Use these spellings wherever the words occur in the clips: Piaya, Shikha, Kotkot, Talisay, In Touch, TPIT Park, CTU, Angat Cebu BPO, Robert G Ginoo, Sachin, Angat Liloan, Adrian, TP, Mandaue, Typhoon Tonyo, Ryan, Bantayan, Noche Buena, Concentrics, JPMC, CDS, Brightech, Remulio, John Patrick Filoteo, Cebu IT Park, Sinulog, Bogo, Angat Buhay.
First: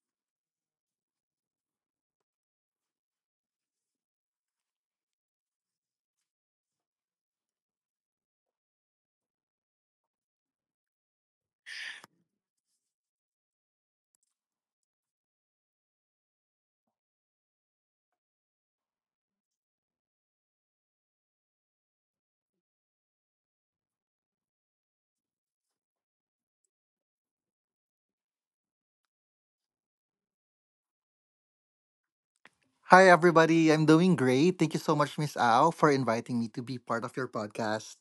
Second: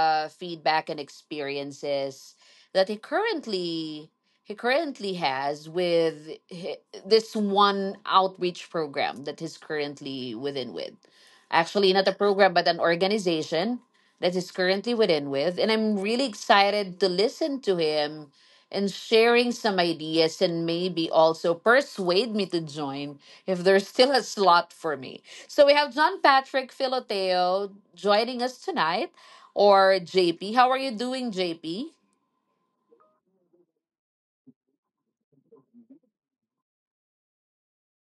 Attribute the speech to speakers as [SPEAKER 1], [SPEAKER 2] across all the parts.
[SPEAKER 1] feedback and experiences that he currently has with this one outreach program that he's currently within with. Actually, not a program, but an organization that he's currently within with. And I'm really excited to listen to him and sharing some ideas, and maybe also persuade me to join if there's still a slot for me. So we have John Patrick Filoteo joining us tonight, or JP. How are you doing, JP?
[SPEAKER 2] Hi, everybody. I'm doing great. Thank you so much, Miss Ao, for inviting me to be part of your podcast.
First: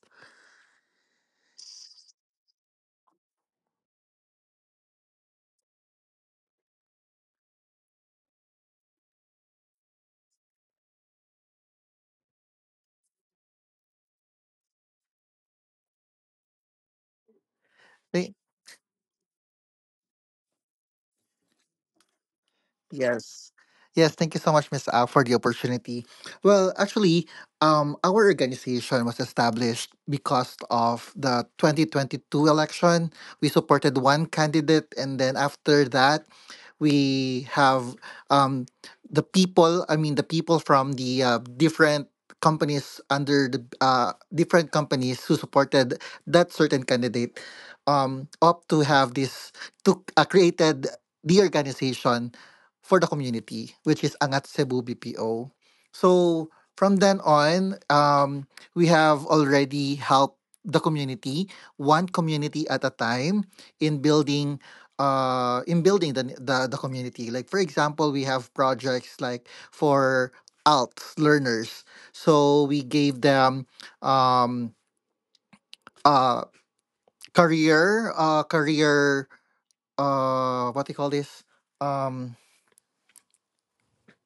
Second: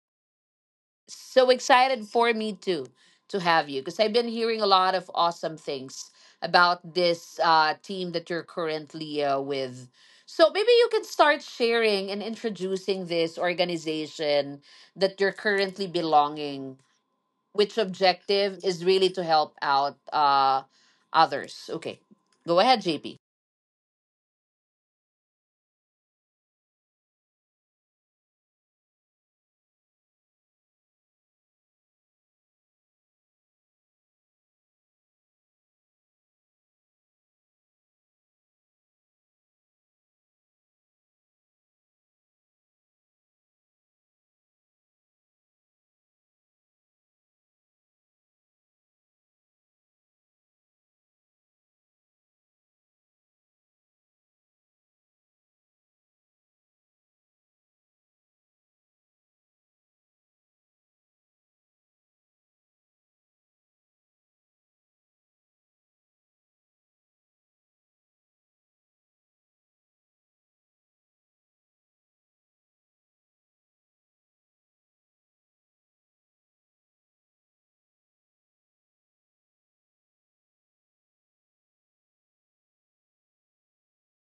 [SPEAKER 1] So excited for me too to have you, because I've been hearing a lot of awesome things about this team that you're currently with. So maybe you can start sharing and introducing this organization that you're currently belonging, which objective is really to help out others. Okay, go ahead, JP.
[SPEAKER 2] Yes. Yes, thank you so much, Miss Al, for the opportunity. Well, our organization was established because of the 2022 election. We supported one candidate, and then after that, we have um, the people, I mean, the people from the different companies under the different companies who supported that certain candidate opt to have this, to created the organization for the community, which is Angat Cebu BPO. So from then on, we have already helped the community, one community at a time, in building the community, like for example we have projects like for alt learners. So we gave them um uh career what do you call this, um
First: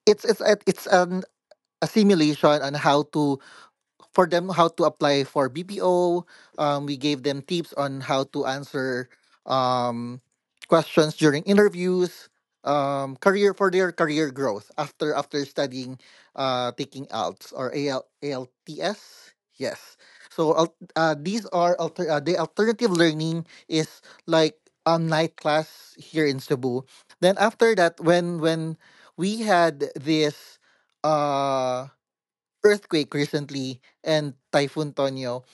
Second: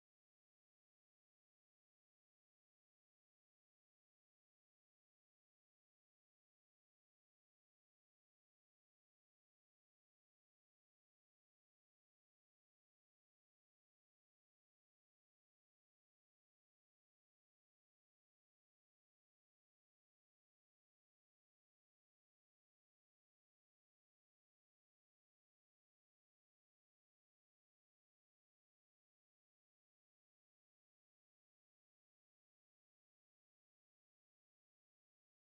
[SPEAKER 2] it's it's an a simulation on how to, for them, how to apply for BPO. We gave them tips on how to answer um, questions during interviews. Career for their career growth after studying, taking ALTS or ALTS. Yes. So the alternative learning is like a night class here in Cebu. Then after that, when we had this, uh, earthquake recently and Typhoon Tonyo,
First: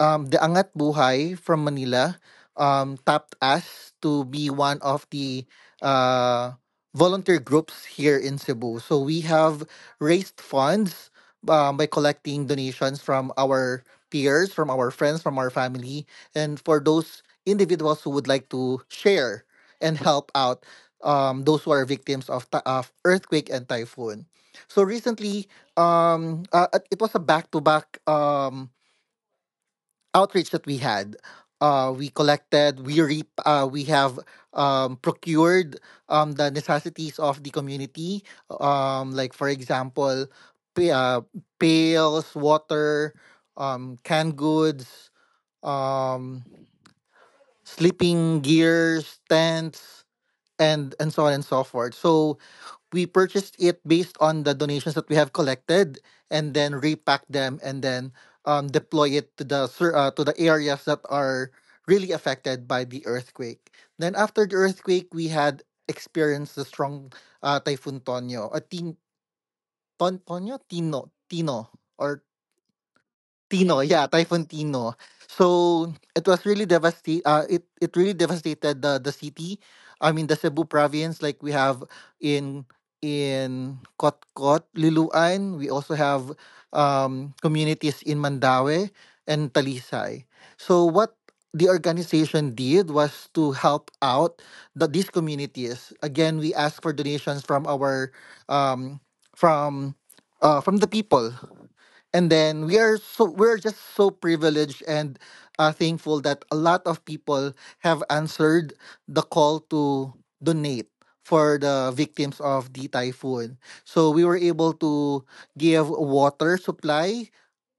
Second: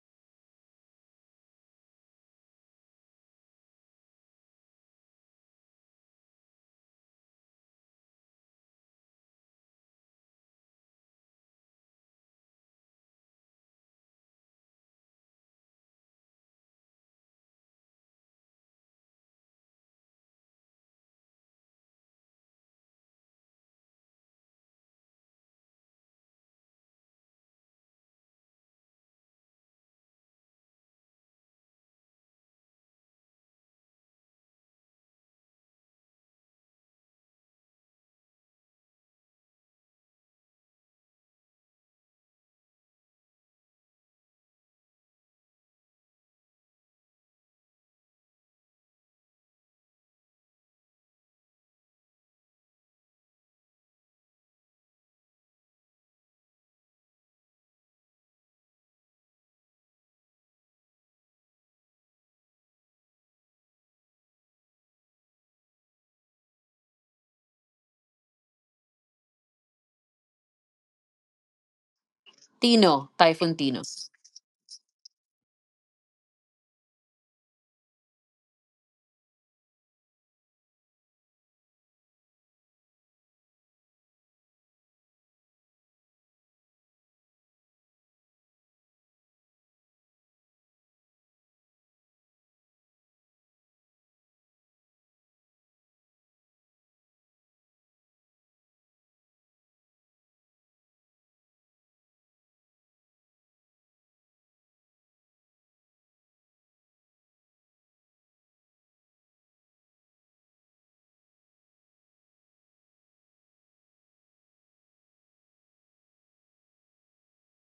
[SPEAKER 2] the Angat Buhay from Manila tapped us to be one of the uh, volunteer groups here in Cebu. So we have raised funds by collecting donations from our peers, from our friends, from our family, and for those individuals who would like to share and help out those who are victims of, of earthquake and typhoon. So recently, it was a back-to-back outreach that we had. We collected, we re, we have procured the necessities of the community. Like for example, pa- uh, pails, water, canned goods, um, sleeping gears, tents, and so on and so forth. So we purchased it based on the donations that we have collected and then repack them and then deploy it to the areas that are really affected by the earthquake. Then after the earthquake, we had experienced the strong typhoon Tonyo, a tin ton Tonyo Tino Tino or
[SPEAKER 1] Tino, Typhoon
[SPEAKER 2] Tino,
[SPEAKER 1] Tino.
[SPEAKER 2] yeah, Typhoon Tino. So it was really devastate. It It really devastated the city. I mean the Cebu province, like we have in in Kotkot, Liloan. We also have communities in Mandaue and Talisay. So what the organization did was to help out these communities. Again, we asked for donations from our um, from from the people. And then we are, so we're just so privileged and thankful that a lot of people have answered the call to donate for the victims of the typhoon, so we were able to give water supply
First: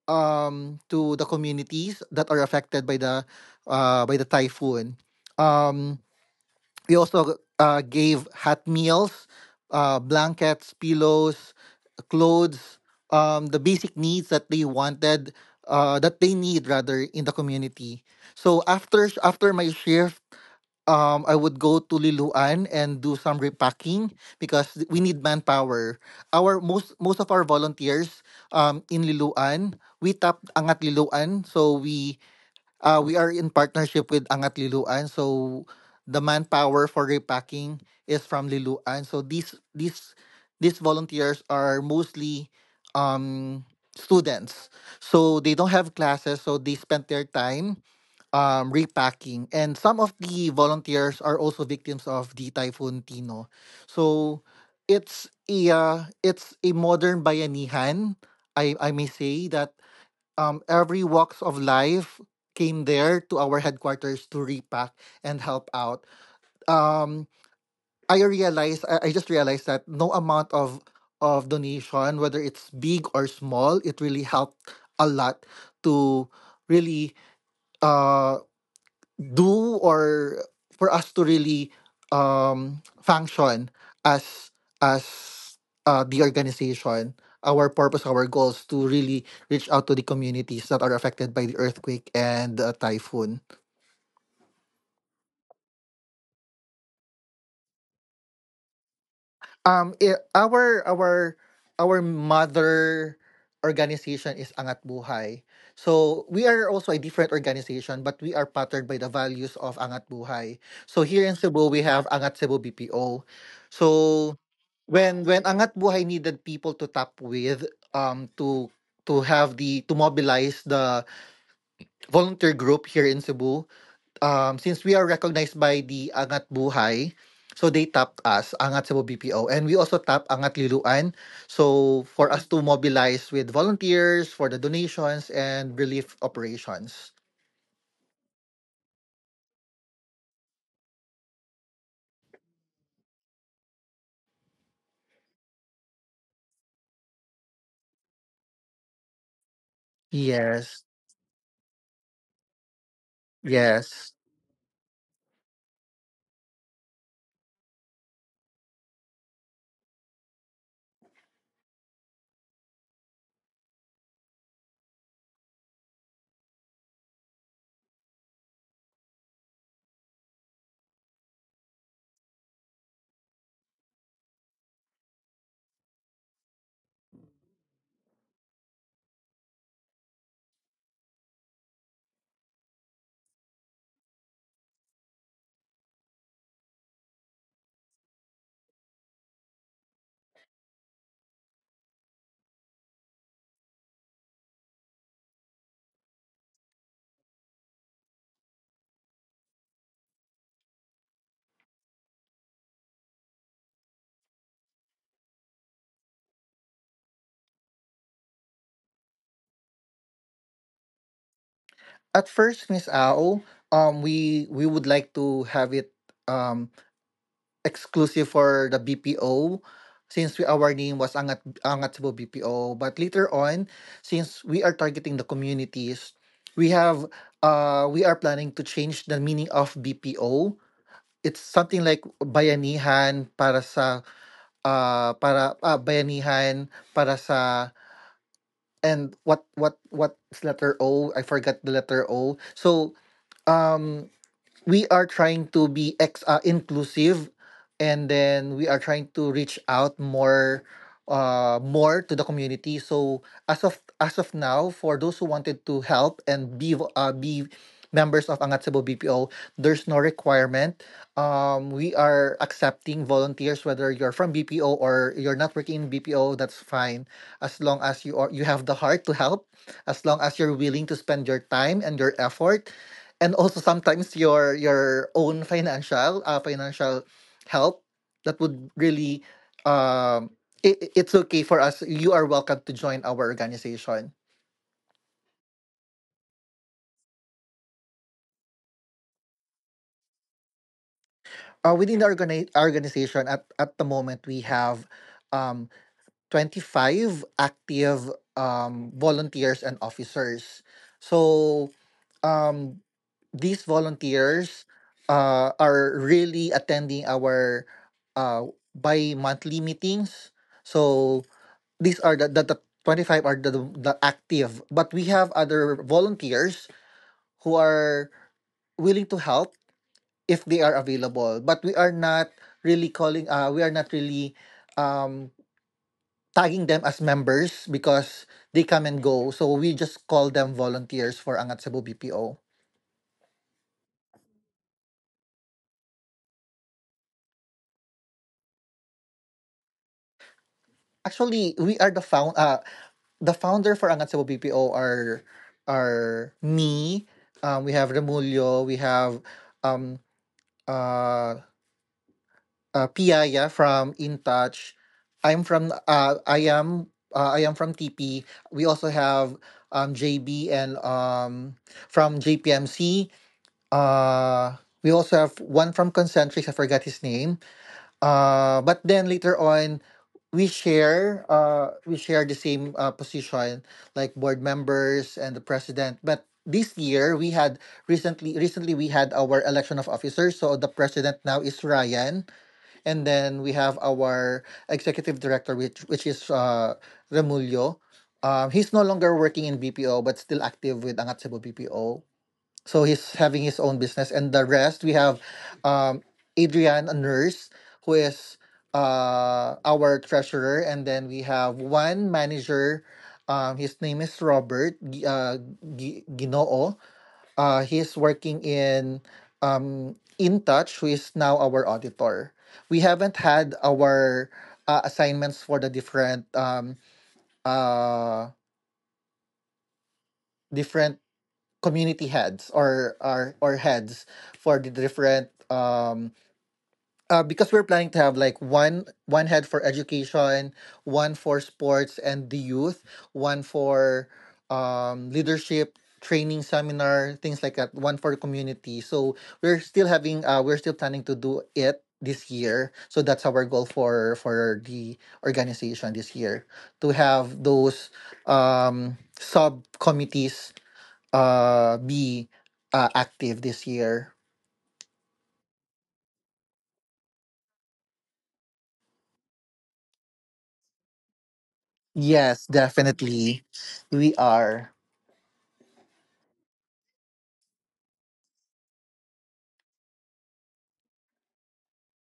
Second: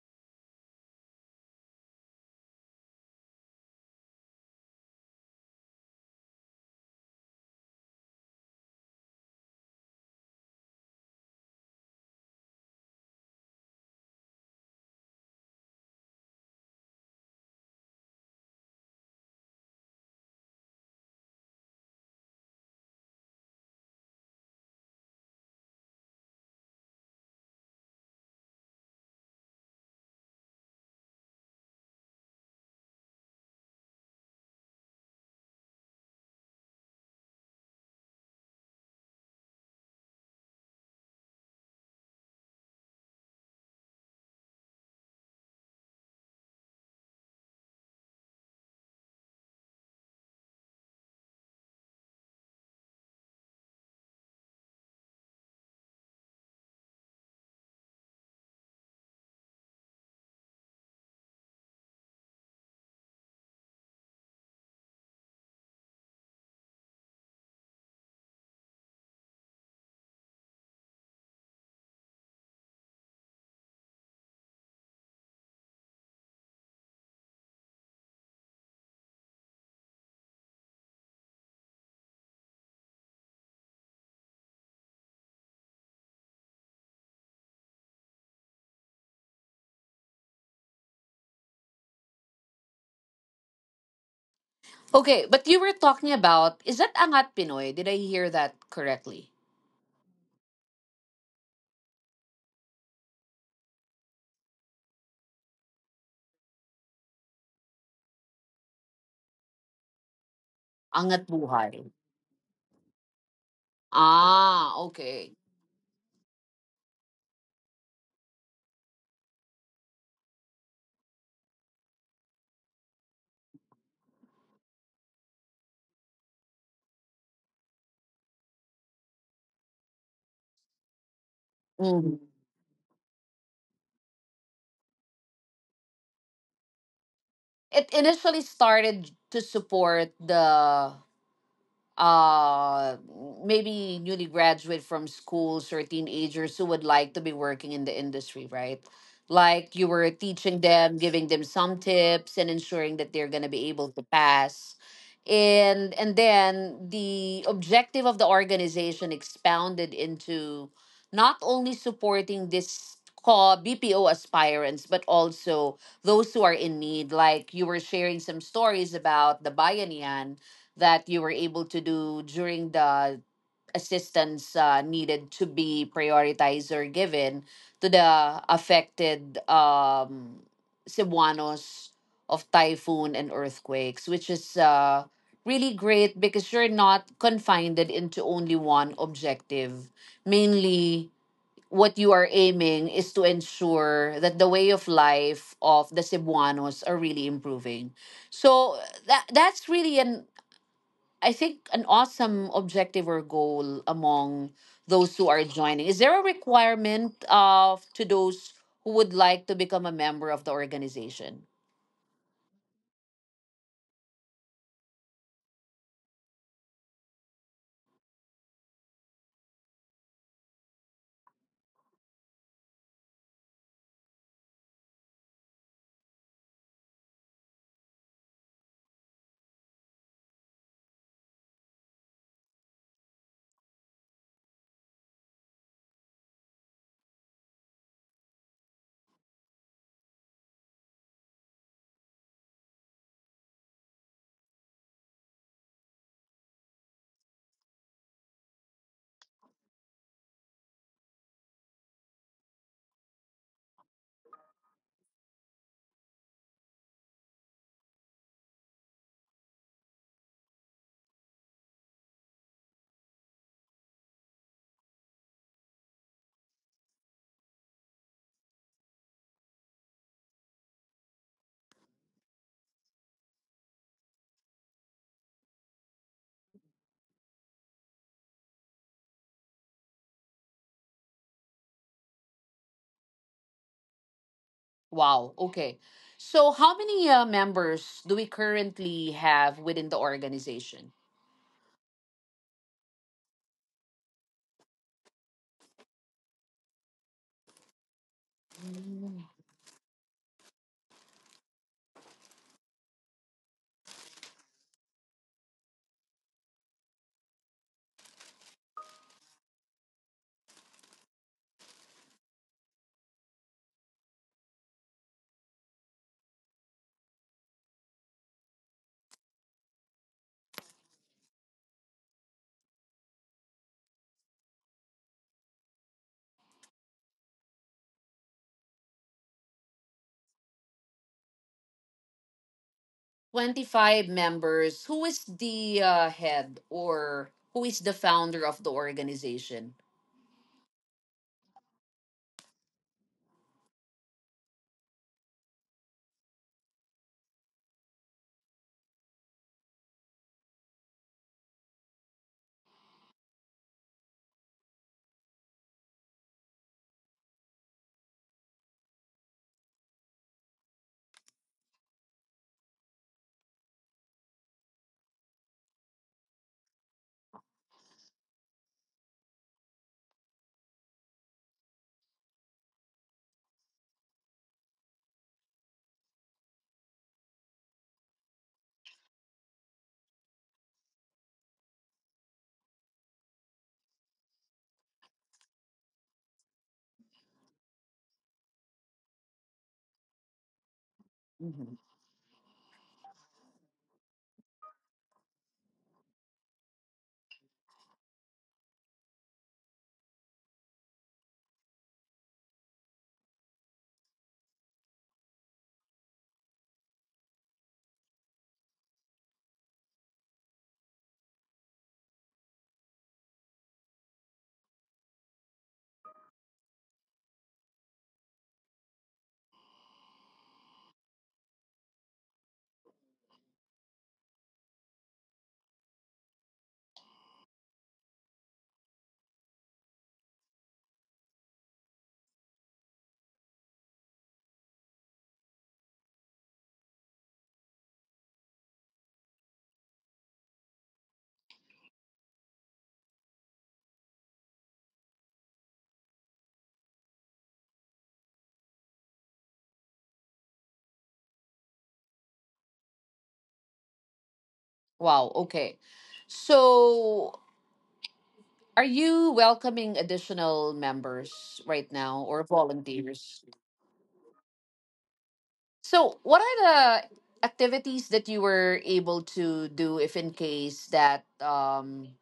[SPEAKER 2] to the communities that are affected by the typhoon. um we also gave hot meals, blankets, pillows, clothes, the basic needs that they wanted, that they need rather, in the community. So after my shift, I would go to Liloan and do some repacking because we need manpower. Our most of our volunteers in Liloan, we tapped Angat Liloan, so we are in partnership with Angat Liloan, so the manpower for repacking is from Liloan. So these volunteers are mostly um, students, so they don't have classes, so they spend their time repacking. And some of the volunteers are also victims of the typhoon Tino, so it's a uh, it's a modern bayanihan. I may say that every walks of life came there to our headquarters to repack and help out. Um, I realized, I just realized that no amount of donation, whether it's big or small, it really helped a lot to really uh do or for us to really function as as the organization, our purpose, our goals, to really reach out to the communities that are affected by the earthquake and typhoon.
[SPEAKER 1] Okay, but you were talking about, is that Angat Pinoy? Did I hear that correctly?
[SPEAKER 2] I our mother organization is Angat Buhay. So we are also a different organization, but we are patterned by the values of Angat Buhay. So
[SPEAKER 1] Angat
[SPEAKER 2] here in Cebu, we
[SPEAKER 1] Buhay.
[SPEAKER 2] have Angat Cebu BPO. So
[SPEAKER 1] Ah,
[SPEAKER 2] when
[SPEAKER 1] okay.
[SPEAKER 2] when Angat Buhay needed people to tap with, to have the, to mobilize the volunteer group here in Cebu, since we are recognized by the Angat Buhay, so they tapped us, Angat Cebu BPO, and we also tap Angat Liluan. So
[SPEAKER 1] Mhm.
[SPEAKER 2] for us to mobilize with volunteers for the donations and relief operations.
[SPEAKER 1] It initially started to support the uh maybe newly graduate from schools or teenagers who would like to be working in the industry, right? Like you were teaching
[SPEAKER 2] Yes,
[SPEAKER 1] them, giving them some tips and ensuring that they're going to be able to
[SPEAKER 2] yes.
[SPEAKER 1] pass. And then the objective of the organization expounded into not only supporting this call BPO aspirants, but also those who are in need, like you were sharing some stories about the bayanihan that you were able to do during the assistance needed to be prioritized or given to the affected Cebuanos of typhoon and earthquakes, which is really great because you're not confined into only one objective. Mainly, what you are aiming is to ensure that the way of life of the Cebuanos are really improving. So that's really an, I think, an awesome objective or goal among those who are joining. Is there a requirement of to those who would like to become a member of the organization?
[SPEAKER 2] At first, Miss Ao, we would like to have it. um exclusive for the BPO since we, our name was Angat Cebu BPO. But later on, since we are targeting the communities, we have we are planning to change the meaning of BPO. It's something like bayanihan para sa bayanihan para sa, and what letter O? I forgot the letter O. So um we are trying to be ex inclusive, and then we are trying to reach out more to the community. So as of now, for those who wanted to help and be be members of Angat Cebu BPO, there's no requirement. We are accepting volunteers, whether you're from BPO or you're not working in BPO, that's fine. As long as you are you have the heart to help, as long as you're willing to spend your time and your effort, and also sometimes your own financial help, that would really um it, it's okay for us. You are welcome to join our organization.
[SPEAKER 1] Wow. Okay. So how many members do we currently have within the organization?
[SPEAKER 2] Within the organization, at the moment we have um 25 active
[SPEAKER 1] Mm.
[SPEAKER 2] volunteers and officers. So um these volunteers are really attending our uh, bi-monthly meetings. So these are the 25, are the active, but we have other volunteers who are willing to help if they are available. But we are not really we are not really um, tagging them as members because they come and go. So we just call them volunteers for Angat Cebu BPO.
[SPEAKER 1] 25 members. Who is the head or who is the founder of the organization?
[SPEAKER 2] Actually, we are the founder for Angat Cebu BPO are me. We have Remulio. We have um uh, Piaya from In Touch. I'm from I am from TP. We also have JB and from JPMC. Uh, we also have one from Concentrics. I forgot his name. But then later on, we share the same position, like board members and the president. But this year we had recently we had our election of officers. So the president now is Ryan, and then we have our executive director, which is Remulio. He's no longer working in BPO, but still active with Angat Cebu
[SPEAKER 1] Mhm.
[SPEAKER 2] BPO. So he's having his own business. And the rest, we have um, Adrian, a nurse, who is our treasurer. And then we have one manager. His name is Robert Ginoo. He's working in In, who is now our auditor. We haven't had our assignments for the different uh, different community heads or or heads for the different because we're planning to have like one head for education, one for sports and the youth, one for leadership training seminar, things like that, one for community. So we're still having we're still planning to do it this year. So that's our goal for the organization this year, to have those subcommittees be active this year.
[SPEAKER 1] Wow. Okay. So, are you welcoming additional members right now or
[SPEAKER 2] Yes,
[SPEAKER 1] volunteers?
[SPEAKER 2] definitely. We are.
[SPEAKER 1] So, what are the activities that you were able to do if in case that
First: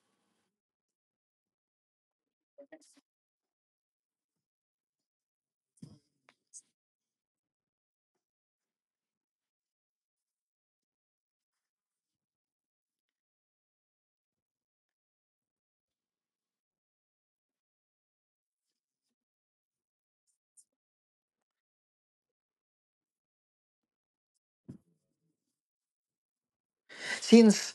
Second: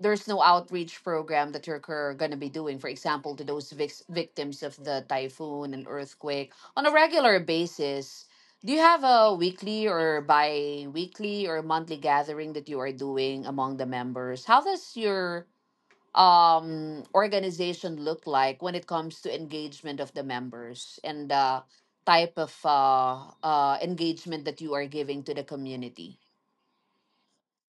[SPEAKER 1] there's no outreach program that you're going to be doing, for example, to those victims of the typhoon and earthquake on a regular basis? Do you have a weekly or bi weekly or monthly gathering that you are doing among the members? How does your organization look like when it comes to engagement of the members and the type of engagement that you are giving to the community?
[SPEAKER 2] Since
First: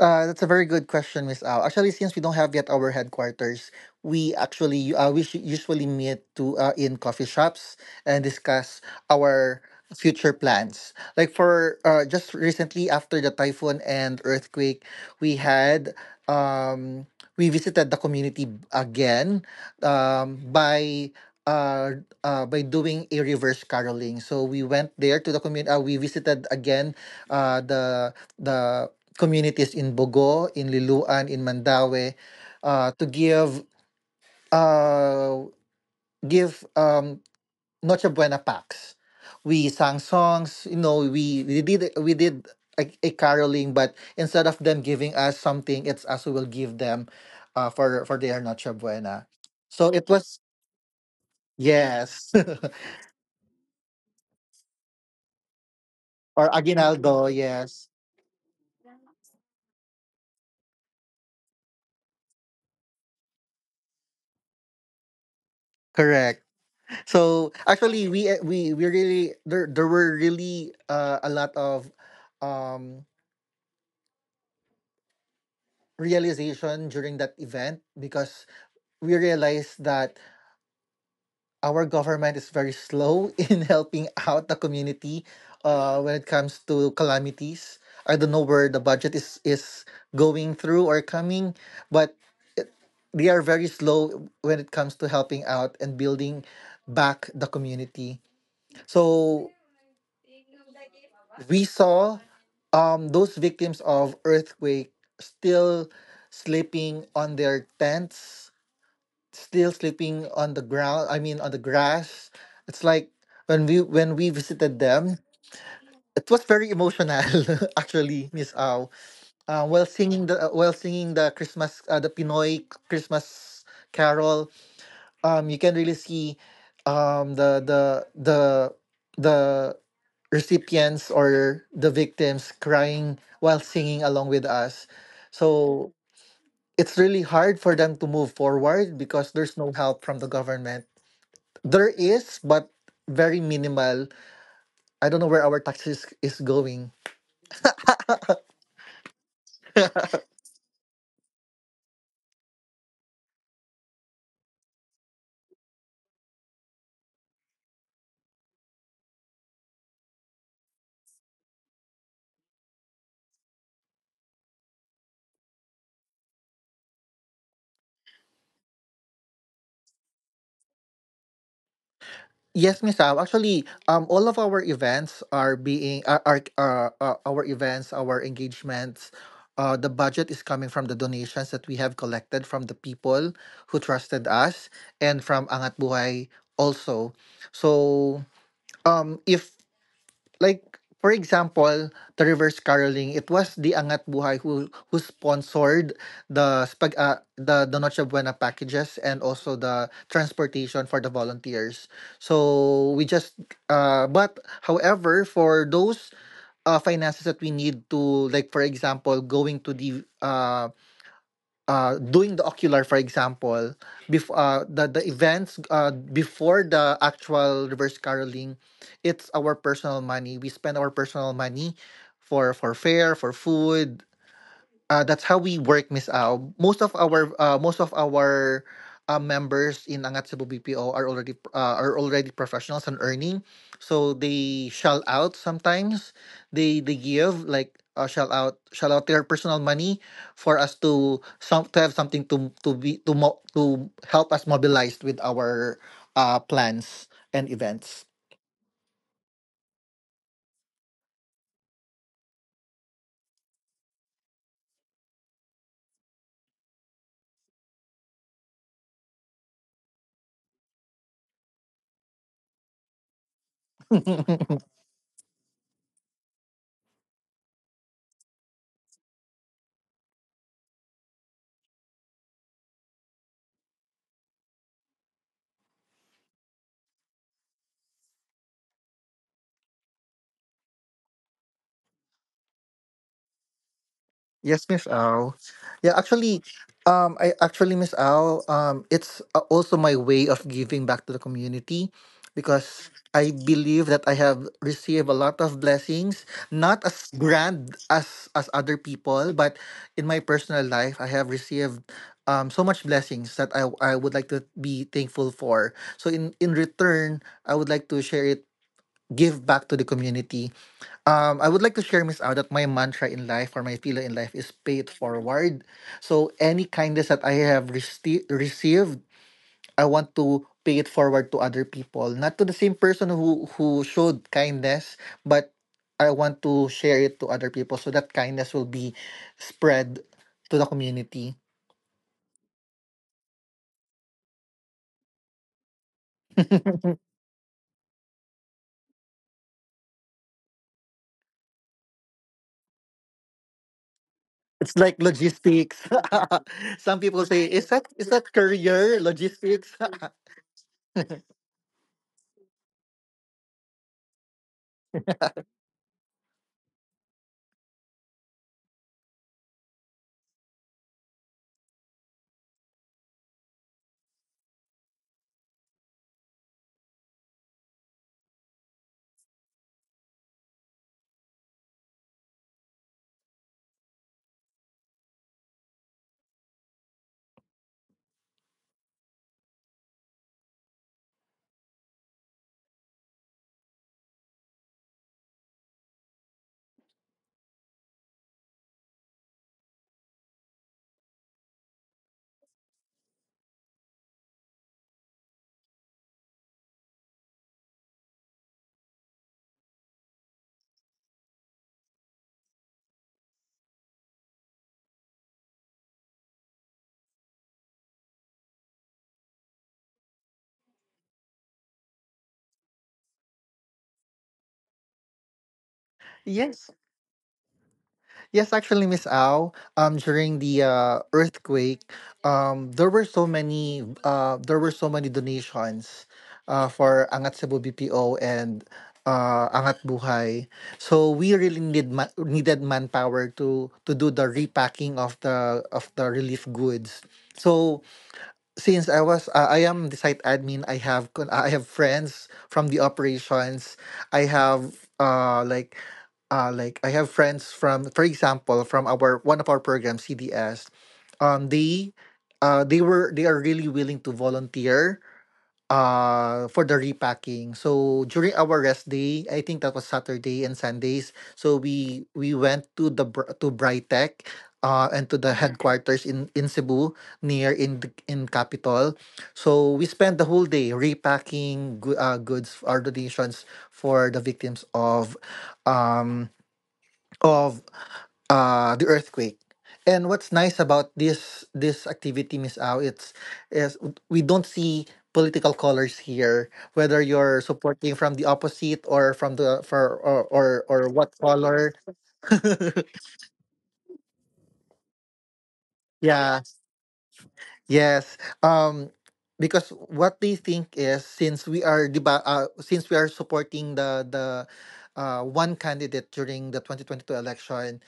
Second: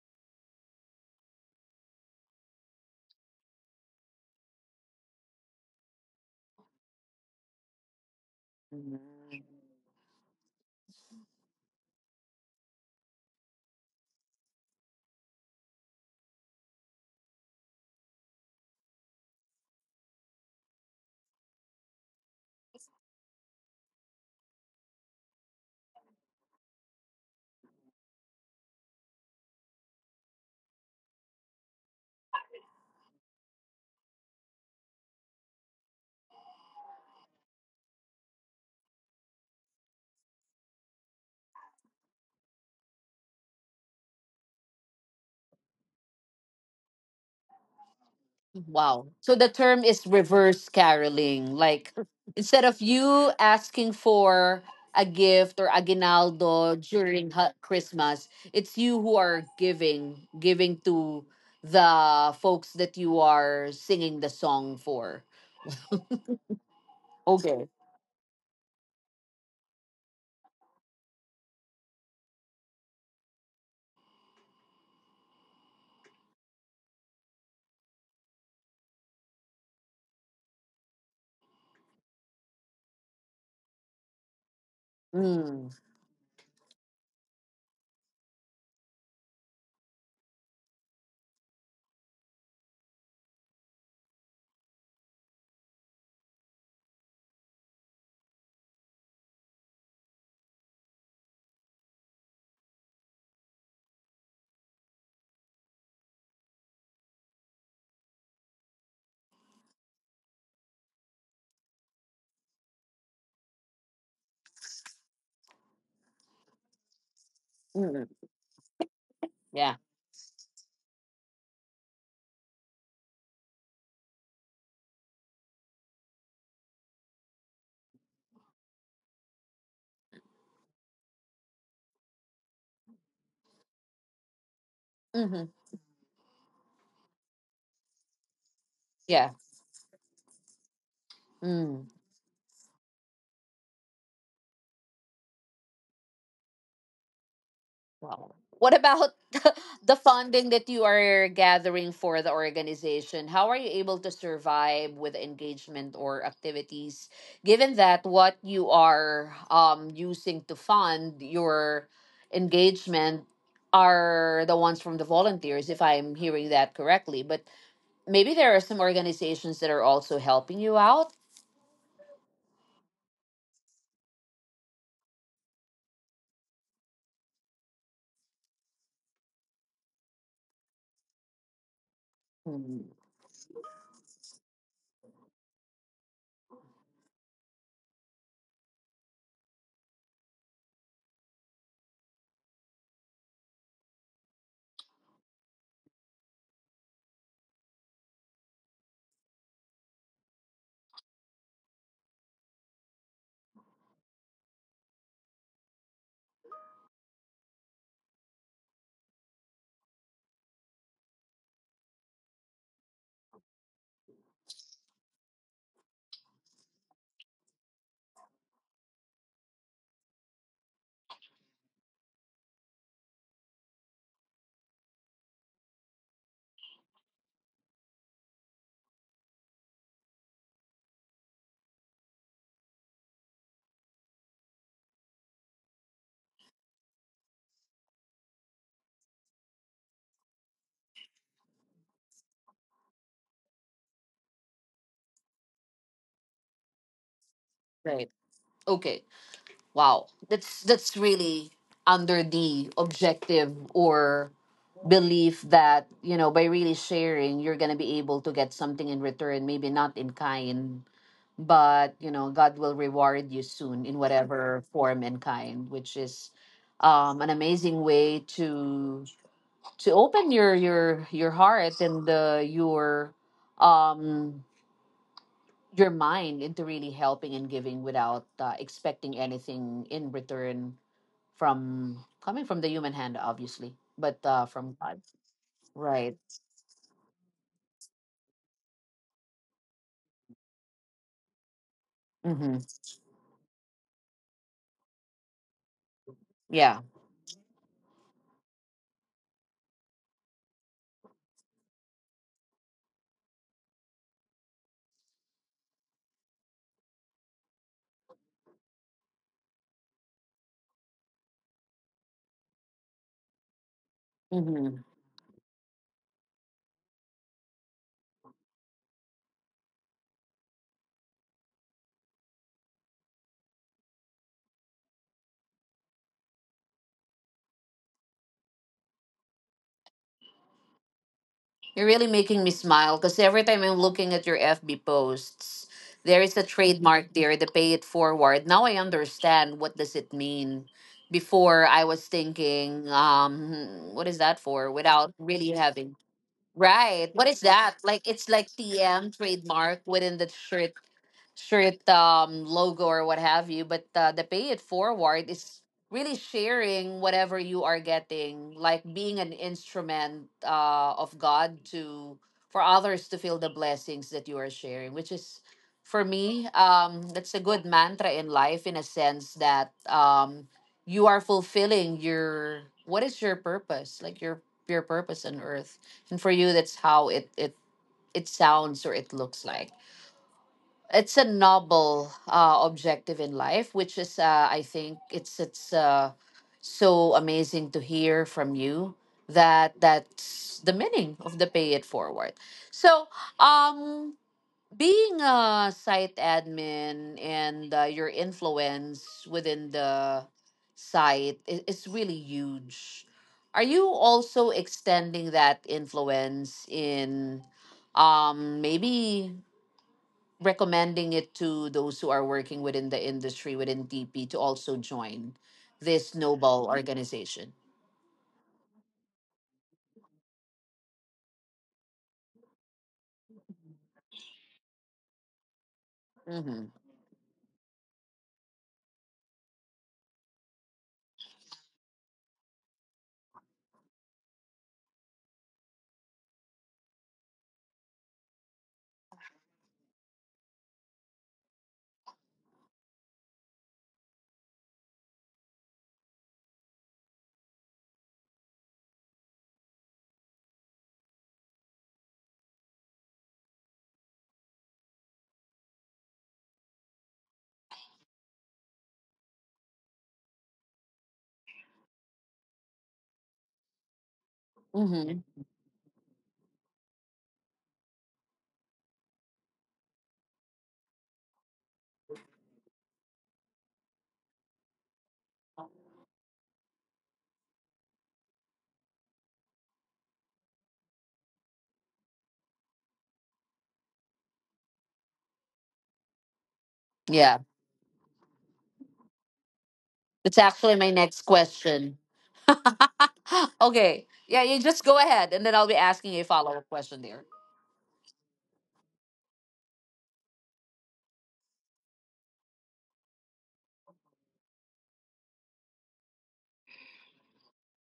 [SPEAKER 2] that's a very good question, Miss Al. Actually, since we don't have yet our headquarters, we actually usually meet to in coffee shops and discuss
[SPEAKER 1] Mhm.
[SPEAKER 2] our future plans. Like for just recently after the typhoon and earthquake, we had um, we visited the community again um, by by doing a reverse caroling. So we went there to the community. We visited again the communities in Bogo, in Liloan, in Mandaue, to give uh, give Noche Buena packs. We sang songs, you know, we did a caroling, but instead of them giving us something, it's us who will give them for their Noche
[SPEAKER 1] Wow,
[SPEAKER 2] Buena.
[SPEAKER 1] so the term
[SPEAKER 2] So
[SPEAKER 1] is
[SPEAKER 2] it was,
[SPEAKER 1] reverse caroling, like
[SPEAKER 2] yes,
[SPEAKER 1] instead of you asking for a gift or
[SPEAKER 2] or
[SPEAKER 1] aguinaldo
[SPEAKER 2] aguinaldo,
[SPEAKER 1] during
[SPEAKER 2] yes,
[SPEAKER 1] Christmas, it's you who are giving giving to the folks that you are singing the song for.
[SPEAKER 2] correct. So
[SPEAKER 1] Okay.
[SPEAKER 2] actually, we really, there were really a lot of um, realization during that event because we realized that our government is very slow in helping out the community when it comes to calamities. I don't know where the budget is going through or coming, but they are very slow when it comes to helping out and building back the community. So we saw those victims of earthquake still sleeping on their tents, still sleeping on the ground. I mean, on the grass. It's like when we visited them, it was very emotional.
[SPEAKER 1] Mm,
[SPEAKER 2] Actually, Miss Au,
[SPEAKER 1] yeah.
[SPEAKER 2] while singing the Christmas the Pinoy Christmas carol, you can really see um, the the the the recipients or the victims crying while singing along with us.
[SPEAKER 1] Hmm.
[SPEAKER 2] So it's really hard for them to move forward because
[SPEAKER 1] Yeah.
[SPEAKER 2] there's no help from the government. There
[SPEAKER 1] Mm.
[SPEAKER 2] is, but very minimal. I don't know where our taxes is going.
[SPEAKER 1] Wow. What about the funding that you are gathering for the organization? How are you able to survive with engagement or activities, given that what you are using to fund your engagement are the ones from the volunteers, if I'm hearing that correctly? But maybe there are some organizations that are also helping you out.
[SPEAKER 2] Yes, Miss Al. Actually, all of our events are being are our events, our engagements. The budget is coming from the donations that we have collected from the
[SPEAKER 1] Mm,
[SPEAKER 2] people who trusted us and from Angat Buhay also. So, if like for example, the reverse caroling, it was the Angat Buhay who sponsored the Noche Buena packages and also the transportation for the volunteers. So we just but however for those finances that we need to like for example going to the doing the ocular, for example, before the events before the actual reverse caroling, it's our personal money. We spend our personal money for fare, for food, that's how we work, Miss Ao. Most of our members in Angat Cebu BPO are already professionals and earning, so they shell out sometimes. They give like shell out their personal money for us to some to have something to to help us mobilize with our plans and events.
[SPEAKER 1] right. Okay. Wow, that's really under the objective or belief that, you know, by really sharing you're gonna be able to get something in return. Maybe not in kind, but you know God will reward you soon in whatever form and kind, which is an amazing way to open your your heart and um your mind into really helping and giving without expecting anything in return from coming from the human hand, obviously, but
[SPEAKER 2] Yes,
[SPEAKER 1] from
[SPEAKER 2] Miss
[SPEAKER 1] God,
[SPEAKER 2] Al. Yeah,
[SPEAKER 1] right?
[SPEAKER 2] actually, Miss Al, it's also my way of giving back to the community
[SPEAKER 1] Mm-hmm.
[SPEAKER 2] because I believe that I have received a lot of blessings, not
[SPEAKER 1] Yeah.
[SPEAKER 2] as grand as other people, but in my personal life, I have received so much blessings that I would like to be thankful for. So in return, I would like to share it, give back to the community. I would like to share, Miss Au, that my mantra in life or my pillar in life is
[SPEAKER 1] Mm-hmm.
[SPEAKER 2] pay it forward. So any kindness that I have received, I want to pay it forward to other people, not to the same person who showed kindness, but I want to share it to other people so that kindness will be spread to the community.
[SPEAKER 1] You're really making me smile because every time I'm looking at your FB posts, there is a trademark there, the pay it forward. Now I understand what does it mean. Before I was thinking, what is that
[SPEAKER 2] It's
[SPEAKER 1] for?
[SPEAKER 2] like
[SPEAKER 1] Without really
[SPEAKER 2] logistics.
[SPEAKER 1] having,
[SPEAKER 2] Some
[SPEAKER 1] right?
[SPEAKER 2] people
[SPEAKER 1] What
[SPEAKER 2] say,
[SPEAKER 1] is that?
[SPEAKER 2] Is
[SPEAKER 1] Like, it's
[SPEAKER 2] that
[SPEAKER 1] like
[SPEAKER 2] career
[SPEAKER 1] TM
[SPEAKER 2] logistics?"
[SPEAKER 1] trademark within the shirt, logo or what have you, but the pay it forward is really sharing whatever you are getting, like being an instrument of God to for others to feel the blessings that you are sharing, which is for me, that's a good mantra in life in a sense that you are fulfilling your, what is your purpose? Like your purpose on earth, and for you that's how it it sounds or it looks like. It's a noble objective in life, which is I think it's so amazing to hear from you that that's the meaning of the pay it forward. So, um being a site admin and your influence within the site is really huge. Are you also extending that influence in, maybe recommending it to those who are working within the industry, within TP, to also join this noble
[SPEAKER 2] Yes.
[SPEAKER 1] organization?
[SPEAKER 2] Yes, actually, Miss Au, during the earthquake, there were so many donations,
[SPEAKER 1] Mm-hmm.
[SPEAKER 2] for Angat Cebu BPO and Angat Buhay. So we really needed manpower to do the repacking of the relief goods. So since I am the site admin, I have I have friends from the operations. I have uh like I have friends from for example from our one of our programs CDS. Um they they are really willing to volunteer for the repacking. So during our rest day, I think that was Saturday and Sundays. So we went to to Brightech and to
[SPEAKER 1] Mm-hmm.
[SPEAKER 2] the headquarters in Cebu near in in Capitol. So we spent the whole day repacking goods or donations for the victims of um of the earthquake. And what's nice about this activity, Miss Au, it's is we don't see political colors here, whether
[SPEAKER 1] Yeah,
[SPEAKER 2] you're supporting from the opposite or from the for
[SPEAKER 1] that's actually my
[SPEAKER 2] or what
[SPEAKER 1] next
[SPEAKER 2] color.
[SPEAKER 1] question. Okay. Yeah, you just go ahead, and then I'll be asking a
[SPEAKER 2] Yeah.
[SPEAKER 1] follow up question there.
[SPEAKER 2] Yes. Um because what they think is since we are since we are supporting the one candidate during the 2022 election,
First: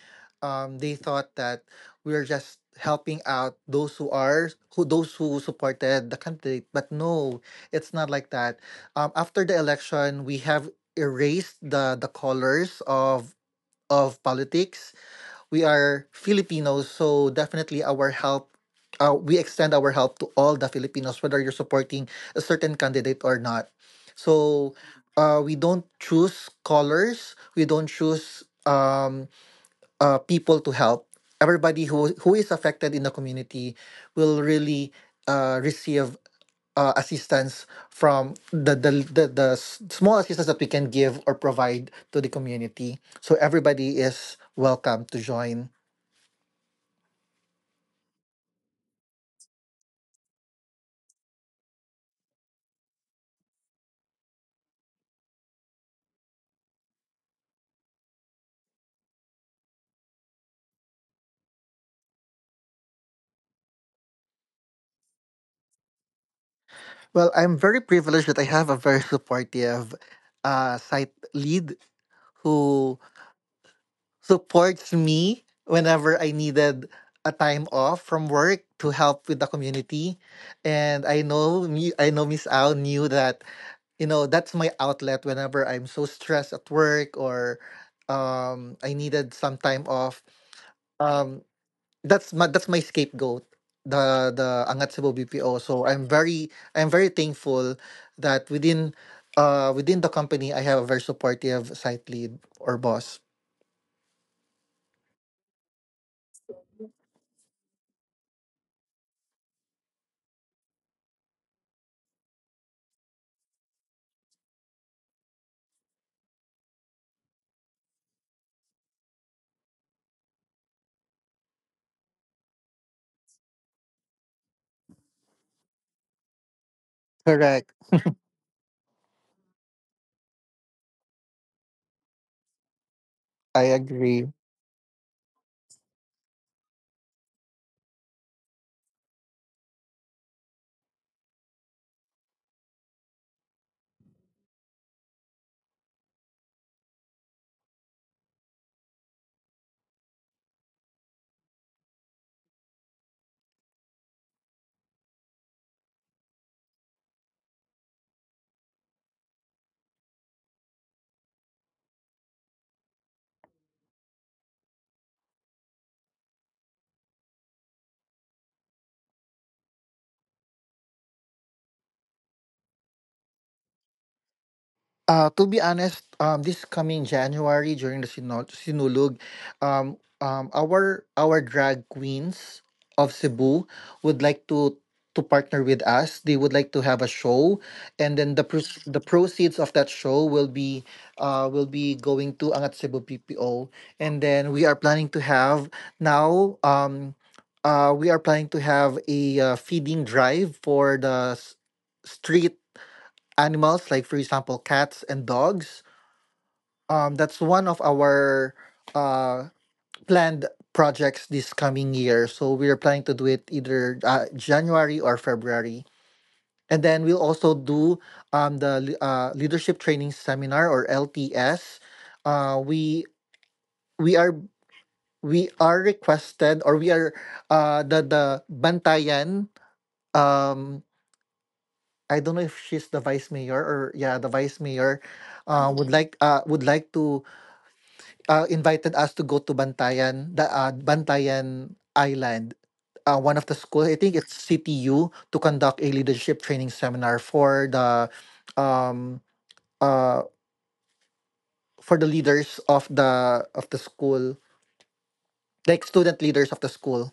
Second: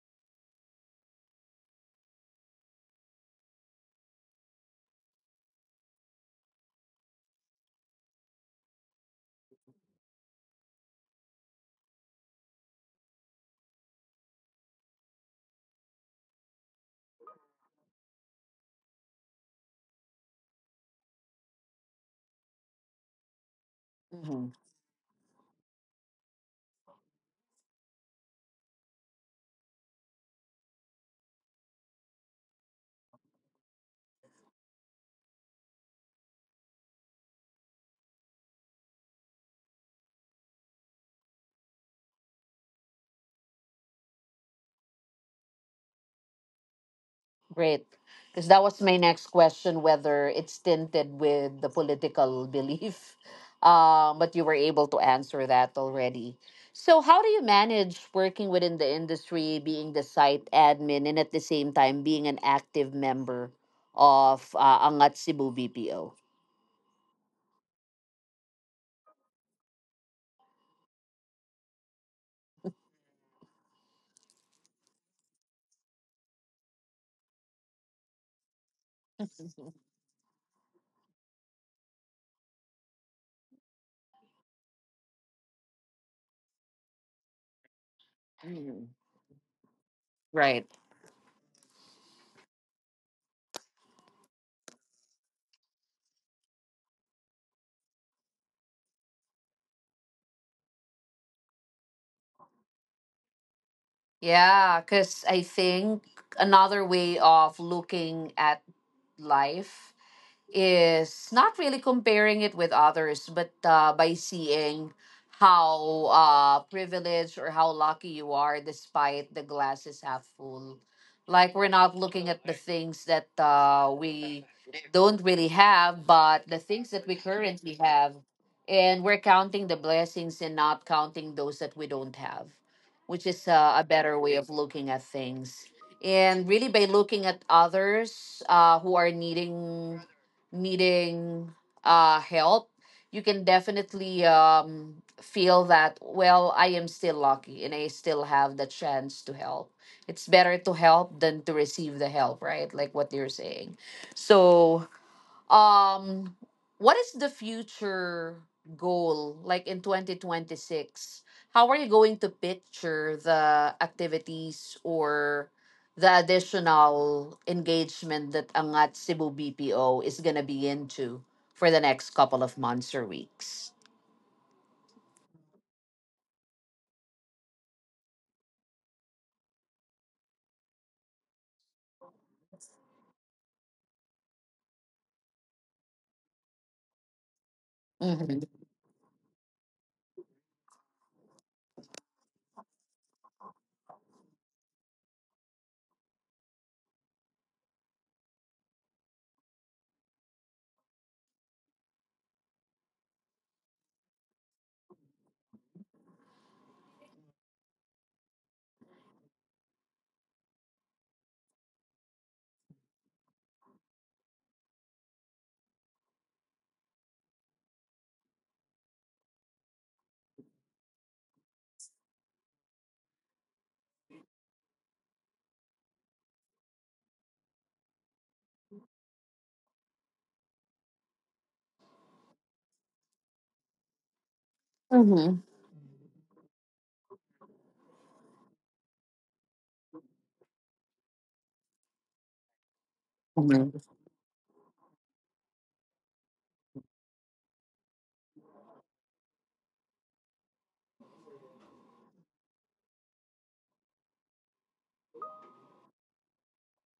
[SPEAKER 2] they thought that we are just helping out those who are who those who supported the candidate. But no, it's not like that. After the election, we have erased the colors of politics. We are Filipinos, so definitely our help, we extend our help to all the Filipinos, whether you're supporting a certain candidate or not.
[SPEAKER 1] Hmm.
[SPEAKER 2] So we don't choose colors, we don't choose people to help. Everybody who is affected in the community will really receive assistance from the s- small assistance that we can give or provide to the community. So everybody is welcome to join.
[SPEAKER 1] Great. Because that was my next question whether it's tinted with the political belief. But you were able to answer that already. So, how do you manage working within the industry, being the site admin, and at the same time being an active member of Angat Cebu BPO?
[SPEAKER 2] Well, I'm very privileged that I have a very supportive site lead who supports me whenever I needed a time off from work to help with the community. And I know Miss Al knew that you know that's my outlet whenever I'm so stressed at work or
[SPEAKER 1] Mhm.
[SPEAKER 2] I needed some time off.
[SPEAKER 1] Right.
[SPEAKER 2] Um, that's my scapegoat, the Angat Cebu BPO. So I'm very thankful that within the company I have a very supportive site lead or boss.
[SPEAKER 1] Yeah, because I think another way of looking at life is not really comparing it with others, but by seeing how privileged or how lucky you are, despite the glass is half full. Like we're not looking at the things that we don't really have, but the things that we
[SPEAKER 2] Correct.
[SPEAKER 1] currently have. And we're counting the blessings and not counting those that we don't have, which is
[SPEAKER 2] I
[SPEAKER 1] a better
[SPEAKER 2] agree.
[SPEAKER 1] way of looking at things. And really, by looking at others who are needing help, you can definitely feel that, well, I am still lucky and I still have the chance to help. It's better to help than to receive the help, right? Like what you're saying. So, um, what is the future goal like in 2026? How are you going to picture the activities or the additional engagement that Angat Cebu BPO is going to be into for the next couple of months or weeks?
[SPEAKER 2] To be honest, this coming January during the Sinulog, our drag queens of Cebu would like to partner with us. They would like to have a show, and then the
[SPEAKER 1] Mm-hmm.
[SPEAKER 2] the proceeds of that show will be going to Angat Cebu PPO, and then we are planning to have now. We are planning to have a feeding drive for the s- street animals, like for example cats and dogs. That's one of our uh planned projects this coming year, so we're planning to do it either January or February. And then we'll also do the leadership training seminar or LTS. uh we we are we are requested or we are the Bantayan um I don't know if she's the vice mayor or, yeah, the vice mayor
[SPEAKER 1] Mm-hmm.
[SPEAKER 2] would like to invited us to go to Bantayan, the Bantayan Island. One of the school, I
[SPEAKER 1] Mm-hmm.
[SPEAKER 2] think it's CTU, to conduct a leadership training seminar um uh for the leaders of the school, like student leaders of the school.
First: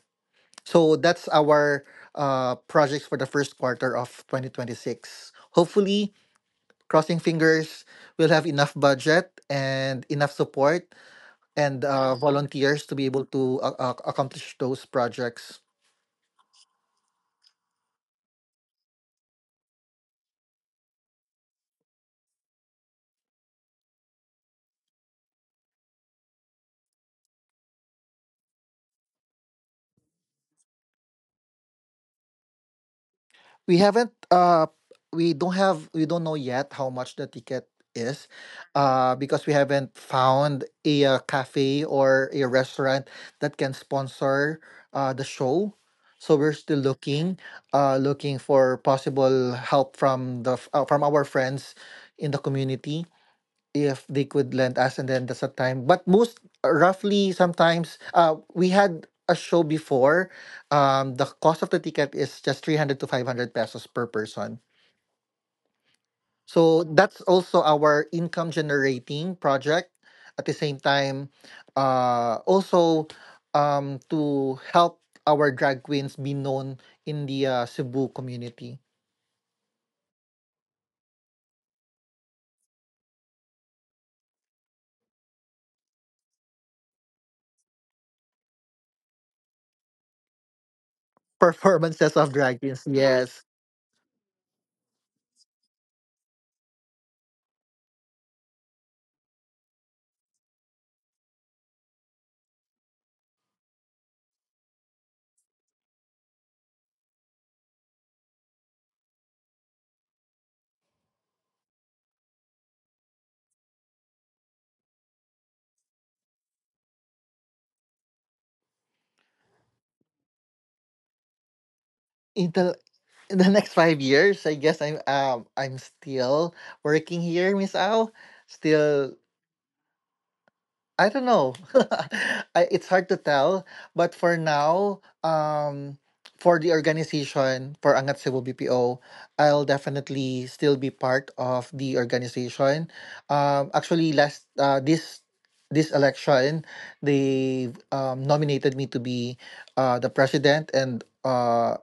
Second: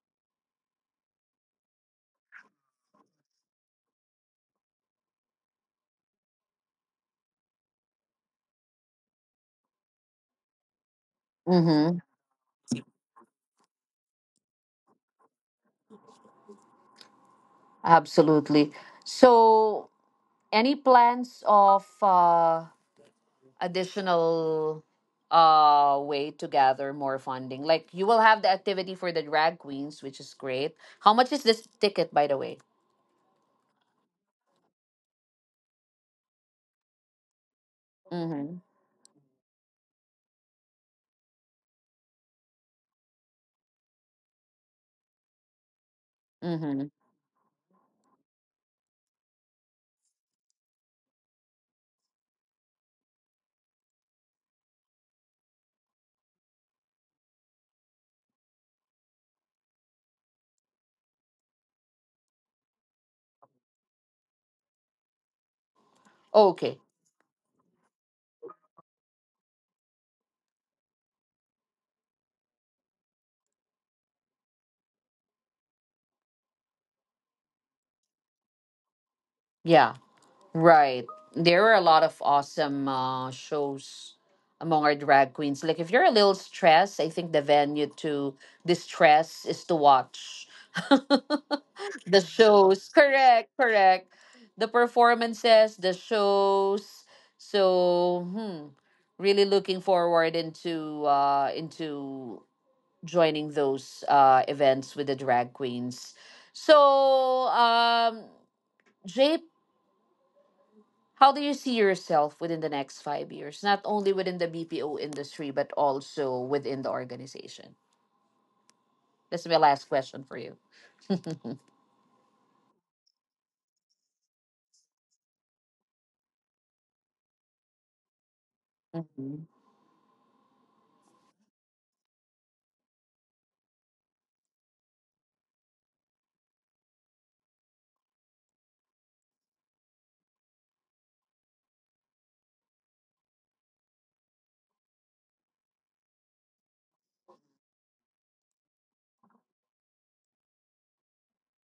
[SPEAKER 2] So that's our projects for the first quarter of 2026. Hopefully, crossing fingers, we'll have enough budget and enough support and
[SPEAKER 1] Mm-hmm.
[SPEAKER 2] volunteers to be able to accomplish those projects.
[SPEAKER 1] Absolutely. So, any plans of additional way to gather more funding? Like, you will have the activity for the drag queens, which is great. How much is this ticket, by the way?
[SPEAKER 2] We haven't we don't have we don't know yet how much the ticket is
[SPEAKER 1] Mm-hmm.
[SPEAKER 2] because we haven't found a, cafe or a restaurant that can sponsor the show. So we're still
[SPEAKER 1] Mm-hmm.
[SPEAKER 2] looking, looking for possible help from from our friends in the community if they could lend us. And then that's a time, but most roughly sometimes we had a show before. The cost of the ticket is just 300 to 500 pesos per person.
[SPEAKER 1] Okay.
[SPEAKER 2] So that's also our income generating project at the same time, also to help our drag queens be known in the Cebu community.
[SPEAKER 1] Yeah. Right. There are a lot of awesome shows among our drag queens. Like, if you're a little stressed, I think the venue to distress is to watch
[SPEAKER 2] Performances
[SPEAKER 1] the
[SPEAKER 2] of drag queens,
[SPEAKER 1] shows.
[SPEAKER 2] yes.
[SPEAKER 1] Correct, correct. The performances, the shows. So, hmm, really looking forward into joining those events with the drag queens. So, J, how do you see yourself within the next 5 years, not only within the BPO industry, but also within the organization? That's my last question for you.
[SPEAKER 2] Intel, in the next 5 years, I guess I'm still working here, Miss Al. Still,
[SPEAKER 1] Mhm.
[SPEAKER 2] I don't know. I, it's hard to tell, but for now, for the organization for Angat Cebu BPO, I'll definitely still be part of the organization. Actually, last this this election, they nominated me to be the president and.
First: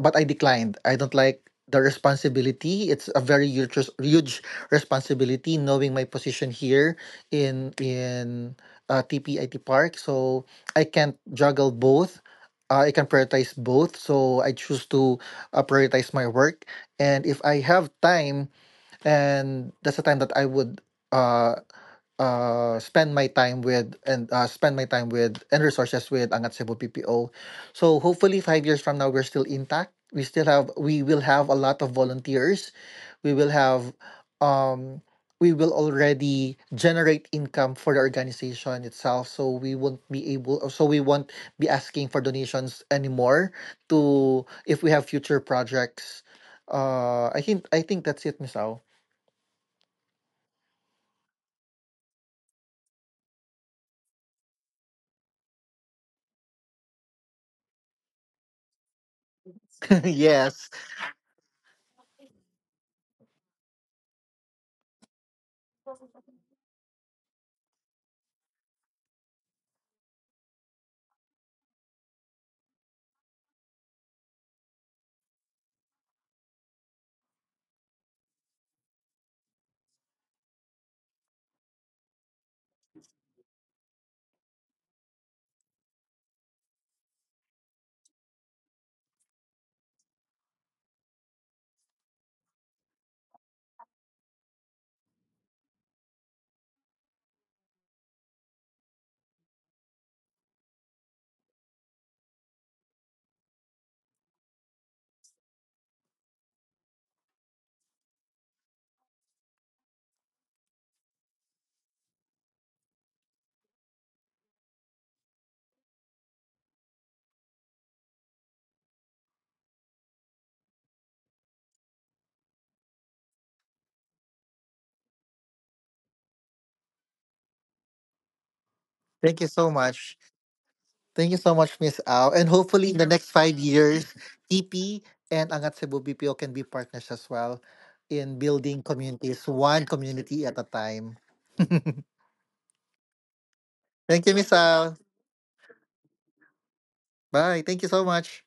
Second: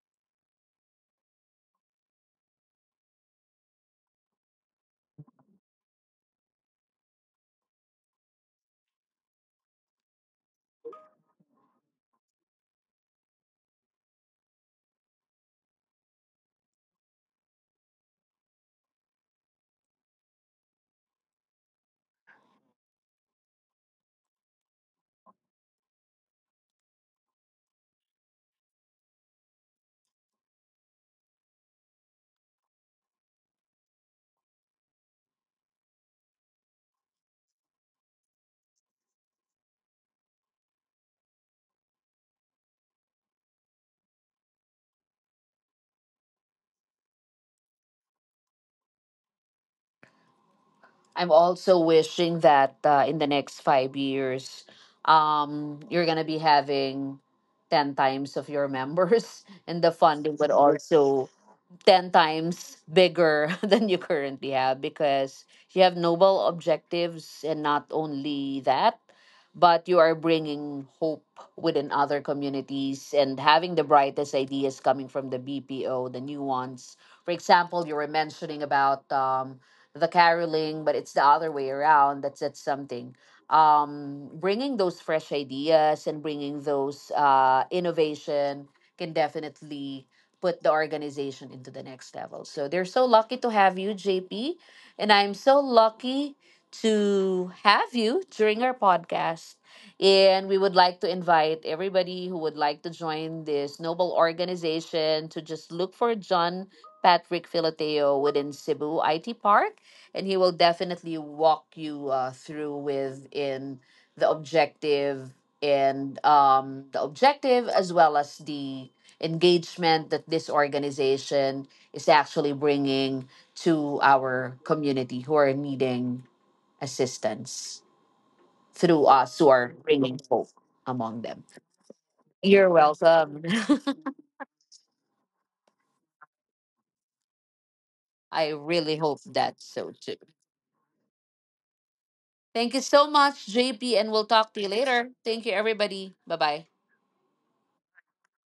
[SPEAKER 2] But I declined. I don't like the responsibility. It's a very huge, huge responsibility, knowing my position here in TPIT Park. So I can't juggle both. I can prioritize both. So I choose to prioritize my work. And if I have time, and that's the time that I would uh spend my time with and resources with Angat Cebu PPO. So hopefully 5 years from now we're still intact. We will have a lot of volunteers. We will have um we will already generate income for the organization itself. So we won't be asking for donations anymore to if we have future projects. I think that's it, Miss Au.
[SPEAKER 1] I'm also wishing that in the next 5 years, you're gonna be having ten times of your members, and the funding would
[SPEAKER 2] Yes.
[SPEAKER 1] also 10 times bigger than you currently have, because you have noble objectives. And not only that, but you are bringing hope within other communities and having the brightest ideas coming from the BPO, the new ones. For example, you were mentioning about, the caroling, but it's the other way around. That's something. Bringing those fresh ideas and bringing those innovation can definitely put the organization into the next level. So they're so lucky to have you, JP. And I'm so lucky to have you during our podcast. And we would like to invite everybody who would like to join this noble organization to just look for John Patrick Filateo within Cebu IT Park. And he will definitely walk you through within the objective and, the objective as well as the engagement that this organization is actually bringing to our community who are needing assistance through us
[SPEAKER 2] Thank
[SPEAKER 1] who
[SPEAKER 2] you
[SPEAKER 1] are
[SPEAKER 2] so
[SPEAKER 1] bringing
[SPEAKER 2] much.
[SPEAKER 1] hope among
[SPEAKER 2] Thank you
[SPEAKER 1] them.
[SPEAKER 2] so much, Miss Al. And
[SPEAKER 1] You're
[SPEAKER 2] hopefully in the next
[SPEAKER 1] welcome.
[SPEAKER 2] 5 years, TP and Angat Cebu BPO can be partners as well in
[SPEAKER 1] I
[SPEAKER 2] building
[SPEAKER 1] really hope
[SPEAKER 2] communities,
[SPEAKER 1] that's so
[SPEAKER 2] one
[SPEAKER 1] too.
[SPEAKER 2] community at a time. Thank
[SPEAKER 1] Thank you so much, JP, and we'll
[SPEAKER 2] you,
[SPEAKER 1] talk
[SPEAKER 2] Miss
[SPEAKER 1] to you
[SPEAKER 2] Al.
[SPEAKER 1] later. Thank you, everybody. Bye bye.
[SPEAKER 2] Bye. Thank you so much.